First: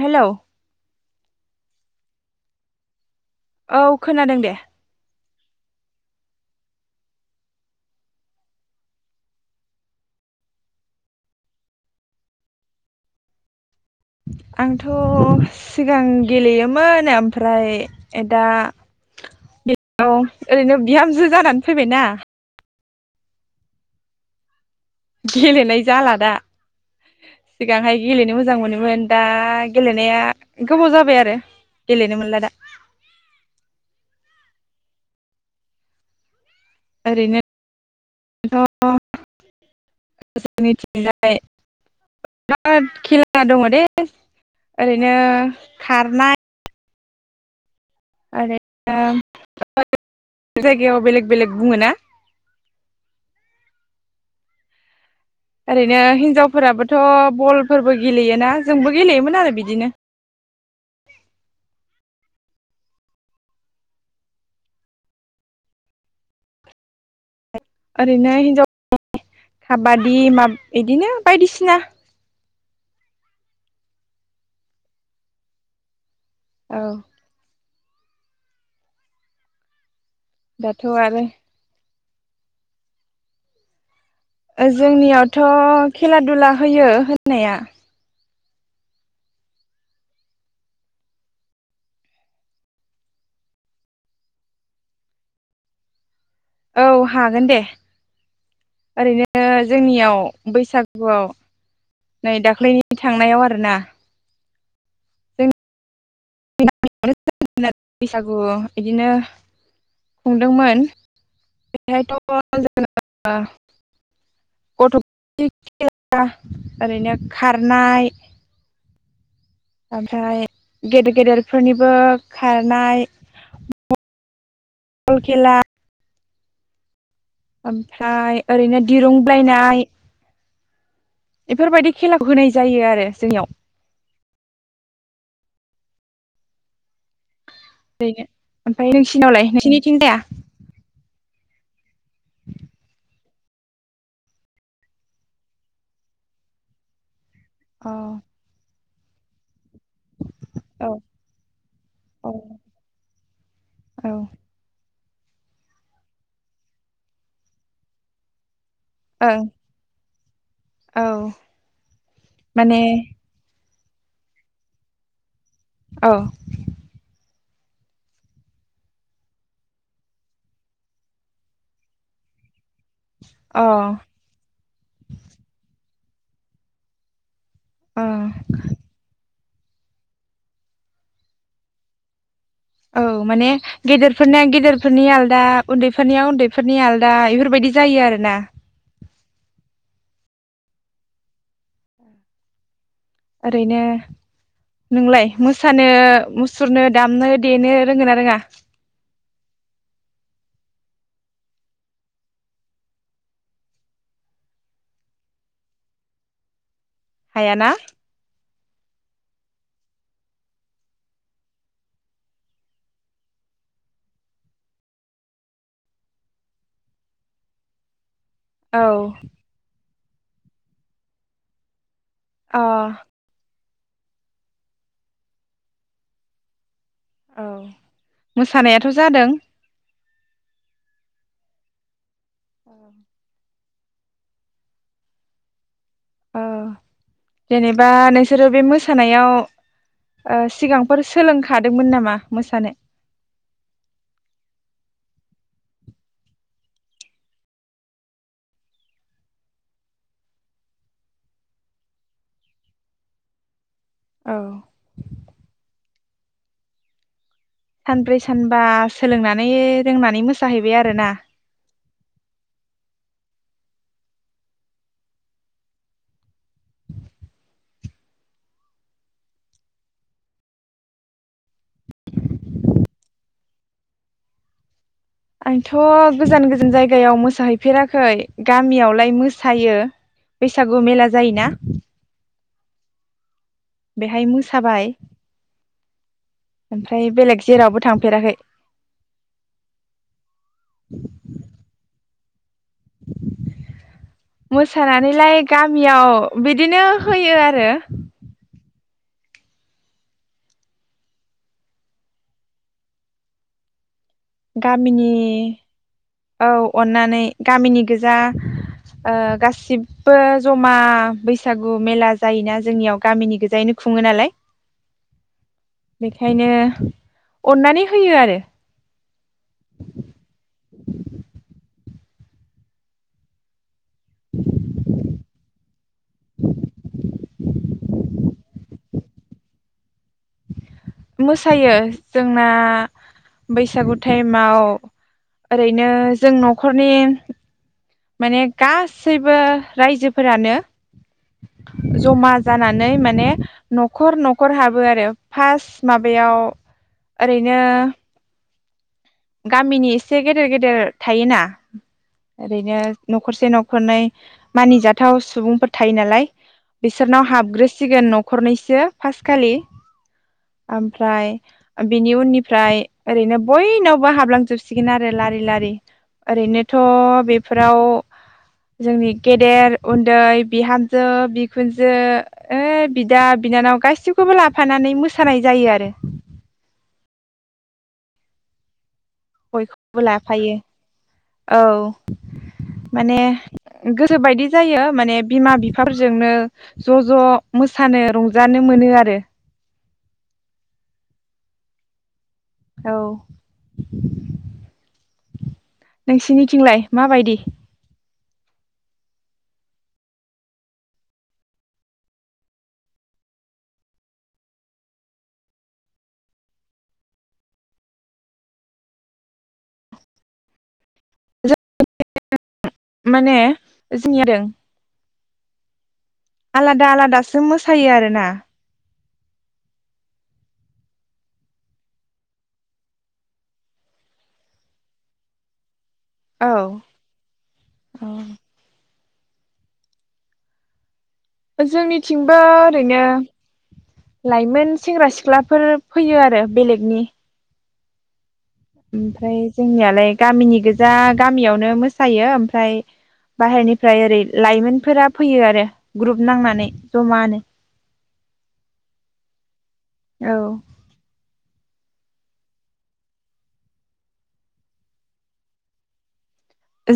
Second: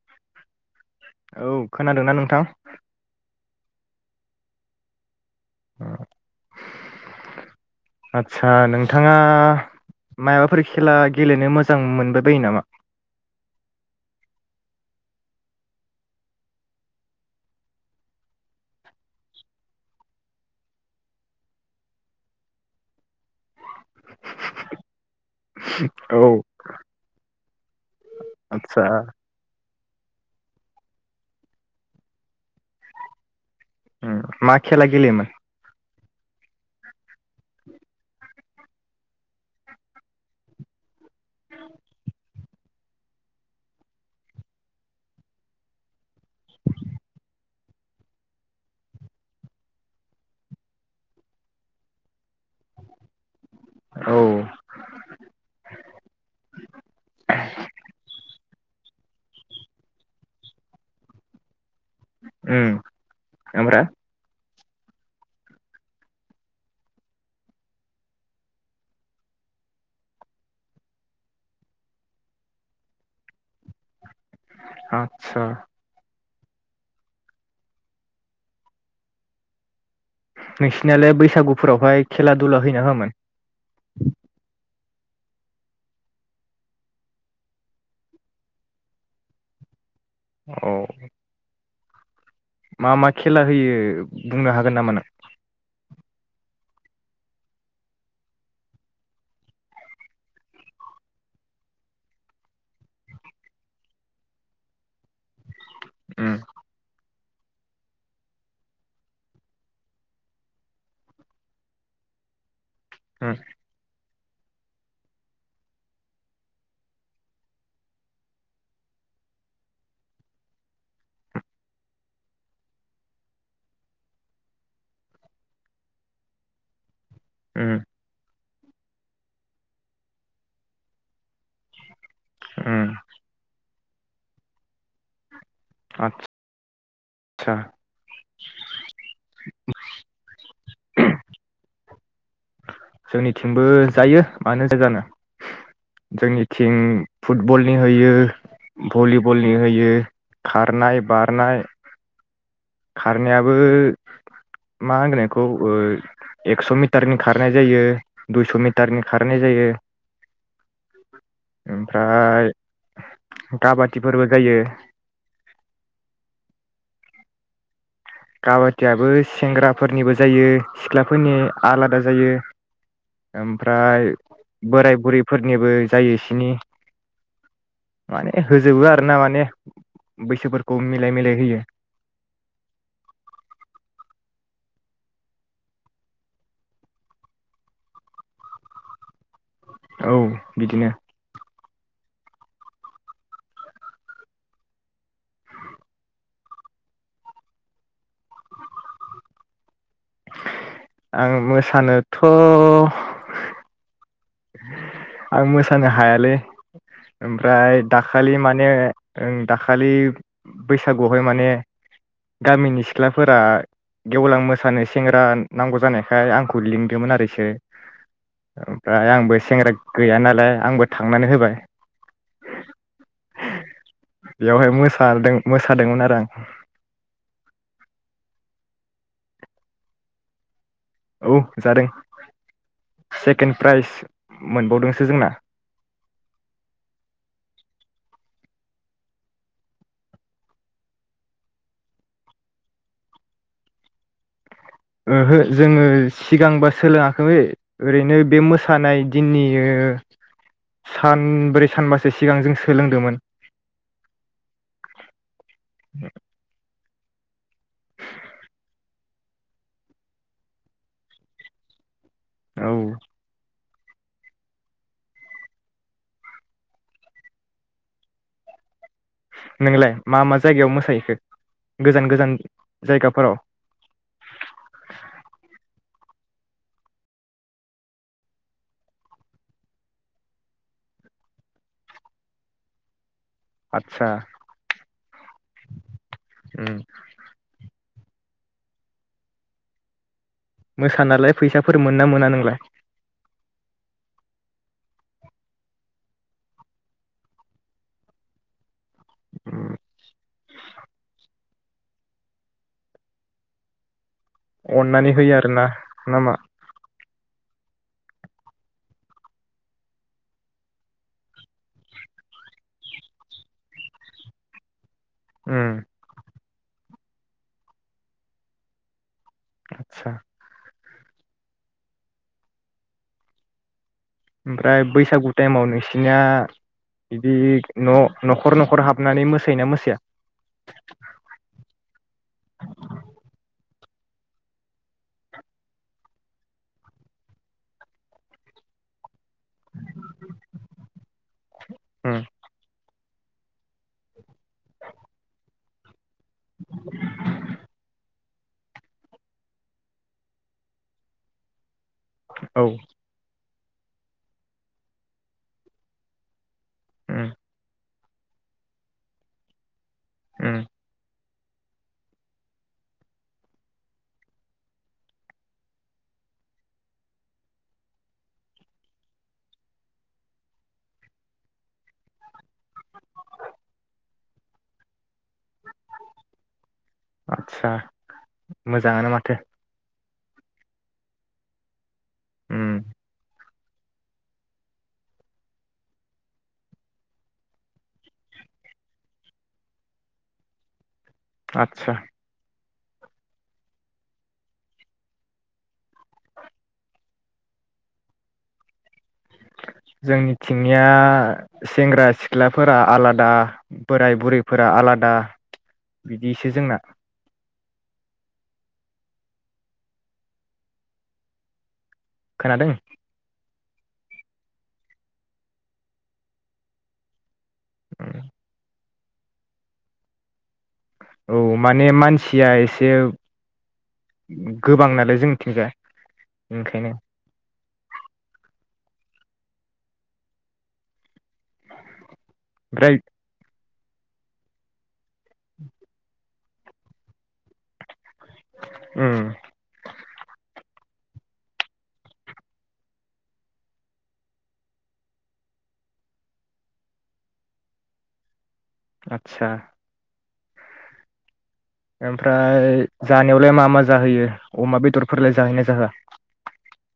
Hello. औ खोनादों ना नोंथां? औ खोनादों दे। आदसा नोंथाङा मायबाफोर खेला गेलेनो मोजां मोनबाय बायो नामा? आंथ' सिगां गेलेयोमोन ओमफ्राय दा [inaudible] ओरैनो बिहामजो जानानै फैबायना। गेलेनाय जाला औ दा सिगांहाय गेलेनो मोजां आदसा मोनोमोन दा। गेलेनाया गोबाव जाबाय आरो गेलेनो मोनला दा मा खेला गेलेयोमोन? ओरैनोथ जोंनिथिंजाय बिराद खेला दङ दे ओरैनो खारनाय [inaudible] आरैनो बेलेग-बेलेग जायगायाव बेलेग बेलेग बुङो ना। औ। ओरैनो हिनजावफोराबोथ' बल फोरबो गेलेयोना जोंबो गेलेयोमोन आरो बिदिनो उम ओमफ्राय ओरैनो हिनजावफोरनि खाबादि इदिनो बायदिसिना आतसा। औ। दाथ' नोंसिनालाय आरो बैसागुफोरावहाय खेला दुला होयोना हाआमोन? ओ जोंनियावथ' खेला दुला होयो होनाया औ। मा मा खेला होयो बुंनो हागोन नामा नों? औ हागोन दे ओरैनो जोंनियाव बैसागुआव नै दाख्लैनि थांनायाव आरोना। [inaudible] उम बैसागु बिदिनो खुंदोंमोन बेहायथ' उम। गथ'फोरनि खेला ओरैनो खारनाय ओमफ्राय गेदेर-गेदेरफोरनिबो खारनाय बल खेला उम ओमफ्राय ओरैनो दिरुं बोलायनाय बेफोरबायदि खेलाखौ होनाय जायो उम आरो जोंनियाव आथसा ओरैनो ओमफ्राय नोंसिनावलाय नोंसिनिथिं जाया। [inaudible] जोंनि थिंबो जायो मानो जाया जानो जोंनिथिं फुटबलनि अ होयो भलिबलनि हो यो औ खारनाय बारनाय औ। खारनायाबो औ मा होनगोन इखौ एकस' मिटारनि खारनाय जायो दुइस' मि टारनि खारनाय ओं जायो। औ माने काबाथि फोरबो जायो औ। काबादियाबो सेंग्राफोरनिबो जायो सिख्लाफोरनि आलादा जायो। अ ओमफ्राय बोराय बुरैफोरनिबो जायोसनि अ माने होजोबो आरो ना माने बैसोफोरखौ मिलाय मिलाय होयो औ माने गेदेरफोरनिया गेदेरफोरनि आलदा उन्दैफोरनिया उन्दैफोरनि आलदा बेफोरबायदि जायो आरोना। औ बिदिनो! ओरैनो नोंलाय मोसानो मुसुरनो दामनो देनो रोंङोना रोङा। आं मोसानोथ' आं मोसानो हायालै हायाना ओमफ्राय दाखालि मा माने दाखालि बैसागुआवहाय माने गामिनि सिख्लाफोरा गेवलां मोसानो सेंग्रा नांगौ जानायखाय आंखौ लिंदोंमोन आरोसो औ ओ आंबो सेंग्रा गैया नालाय आंबो थांनानै होबाय अ। बेयावहाय मोसादों मोसादोंमोन आरो आं। औ मोसानायाथ' जादों। औ जादों। अ सेकेन्ड प्राइज मोनबावदोंसो जोंना औ जेनेबा नोंसोरो बे मोसानायाव सिगांफोर सोलोंखादोंमोन नामा मोसानो ओहो जोङो सिगांबा सोलोङाखै ओरैनो बे मोसानाय दिननि सानब्रै सानबासो सिगां जों सोलोंदोंमोन औ [inaudible] सानब्रै सानबा सोलोंनानै रोंनानै मोसाहैबाय आरोना औ नोंलाय मा मा जायगायाव मोसाहैखो गोजान गोजान जायगाफोराव आंथ' गोजान गोजान जायगायाव मोसाहैफेराखै गामियावलाय मोसायो बैसागु मेला जायोना आदसा बेहाय मोसाबाय उम ओमफ्राय बेलेग जेरावबो थांफेराखै मोसानालाय फैसाफोर मोनो मोना नों [unintelligible] मोसानानैलाय गामियाव बिदिनो होयो आरो उम गामिनि अननानै होयो आरोना नामा औ अननानै गामिनि गोजा गासिबो ओ जमा बैसागु मेला जायोना जोंनियाव गामिनि गोजायैनो खुङो नालाय उम बेखायनो अननानै होयो आरो आतसा [unintelligible] ओमफ्राय बैसागु टाइमाव नोंसिनिया इदि न' न'खर न'खर हाबनानै मोसायोना मोसाया? मोसायो जोंना बैसागु टाइमाव ओरैनो जों न'खरनि माने गास सैबो रायजोफोरानो उम जमा जानानै मा ने न'खर न'खर हाबो आरो फास्थ बेयाव ओरैनो गामिनि एसे गेदेर गेदेर थायोना औ ओरैनो न'खरसे न' खरनै मानिजाथाव सुबुंफोर थायो नालाय उम बिसोरनाव हाबग्रोस सिगोन न'खरनैसो फास्टखालि उम ओमफ्राय बिनि उननिफ्राय ओरैनो बयनावबो हाबलांजोबसिगोन आरो लारि लारि ओरैनोथ' बेफोराव जोंनि गेदेर उन्दै बिहामजो बिखुनजो ओ बिदा बिनानाव गासैखौबो लाफानानै मोस सानाय जायो आरो सा मोजाङानो मा बय बो लाफायो औ उम माने गोसो बायदि जायो माने बिमा बिफाफोरजोंनो ज' ज' मोसानो रंजानो मोनो आरो आतसा औ नोंसिनिथिंलाय माबायदि? जोंनिथिंनिया सेंग्रा सिख्लाफोरा आलादा बोराय बुरैफोरा आलादा बिदिसो जोंना। ज खोनादों [unintelligible] माने [unintelligible] आलादा आलादासो मोसायो आरोना? औ माने मानसिया एसे गोबां नालाय जोंनिथिंजाय औ ओंखायनो औ जोंनि थिंबो ओमफ्राय ओरैनो लाइमोन सेंग्रा सिख ख्लाफोर फैयो आरो बेलेगनि उम ओमफ्राय जोंनियालाय गामिनि गो जा गामियावनो मोसायो ओमफ्राय बाहेरनिफ्राय ओरै लाइमोनफोरा फैयो आरो ग्रुप नांनानै जमानो। आतसा औ ओमफ्राय जानायावलाय मा मा जाहोयो अमा बेदरफोरलाय जाहैनाय जाहोआ?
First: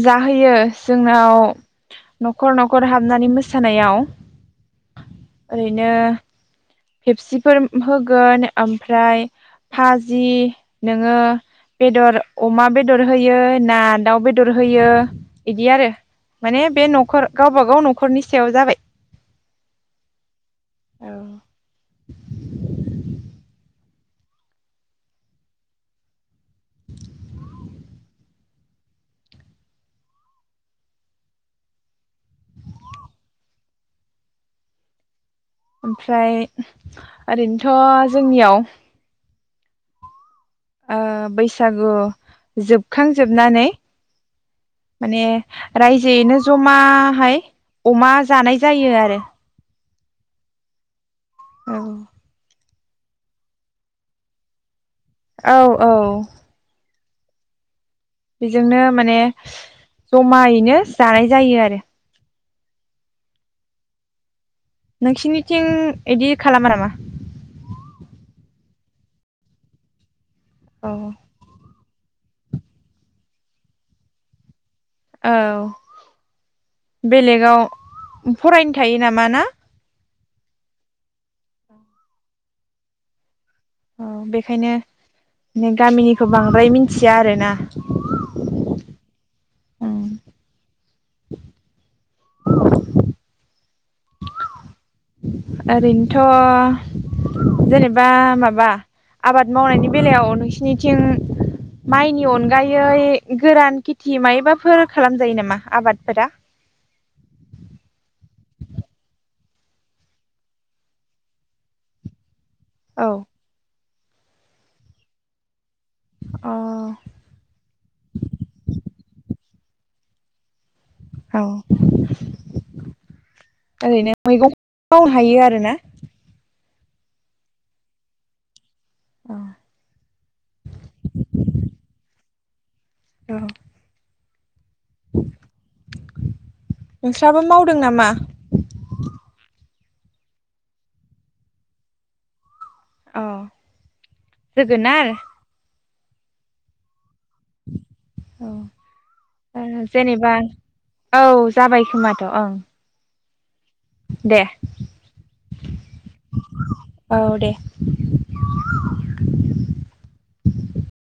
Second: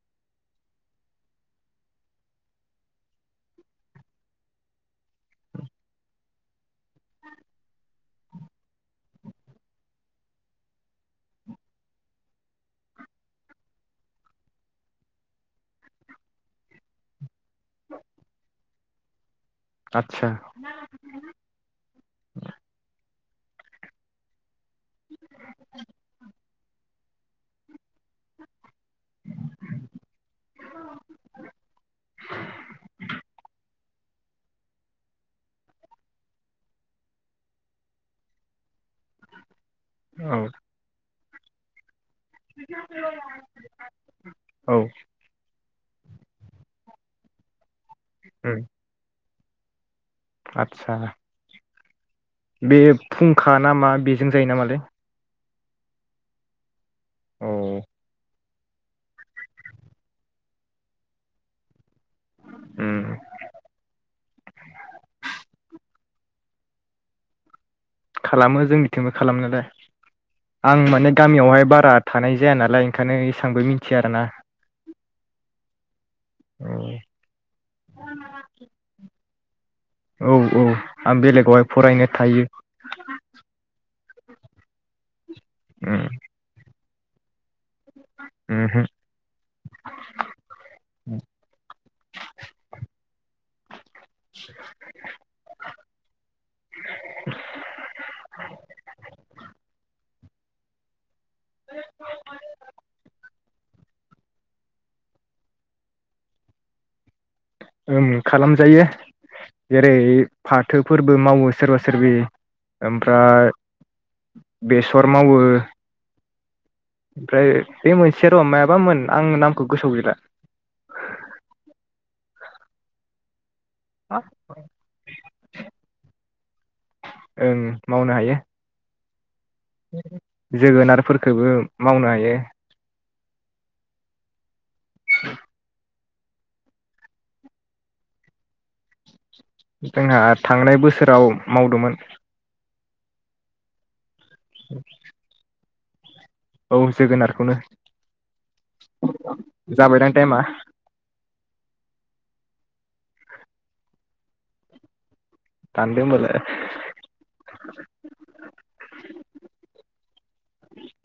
जाहोयो जोंनाव न'खर न'खर हाबनानै मोसानायाव ओरैनो फेपसिफोर होगोन ओमफ्राय भाजि नोङो बेदर अमा बेदर होयो ना दाउ बेदर बेदर होयो इदि आरो माने बे न'खर गावबा गाव न'खरनि सायाव जाबाय आतसा [inaudible] [inaudible] ओमफ्राय ओरैनोथ' जोंनियाव औ ओ बैसागु जोबखांजोबनानै औ माने रायजोयैनो जमाहाय अमा जानाय जायो आरो। आतसा औ बे फुंखा ना मा बेजों जायो नामालोय? औ-औ औ बेजोंनो माने जमायैनो जानाय जायो आरो ओम नोंसोरनिथिं इदि खालामा नामा खालामो जों मिथिंबो खालाम नालाय आं औ माने गामियावहाय बारा थानाय जाया नालाय ओंखायनो एसबांबो मिथिया आर ना औ बेलेगाव फरायनो थायो नामा ना औ औ आं बेलेगावहाय फरायनो थायो औ बेखायनो गामिनिखौ बांद्राय मिथि मिथिया आरोना ओमहो [unintelligible] ओरैनोथ' जेनेबा माबा आबाद मावनायनि बेलायाव नोंसि निथिं माइनि अनगायै गोरान थि मबाफोर खालामजायो नामा आबादफोरा खालामजायो जेरै फाथोफोरबो मावो सोरबा सोरबि औ ओमफ्राय बेसर मावो अ ओमफ्राय बे मोनसे र' मायाबामोन आं नाम गोसोआव गैला औ ओरैनो मैगं मावनो हायो आरोना ओं मावनो हायो औ जोगोनारफोरखौबो मावनो हायो औ [inaudible] नोंस्राबो मावदों नामा जोंहा थांनाय बोसोराव मावदोंमोन औ जोगोनार औ जोगोनार जाबायदां जेनेबा टाइमा औ जाबाय खोमाथ' ओं दे दानदो होनबालाय औ दे [inaudible]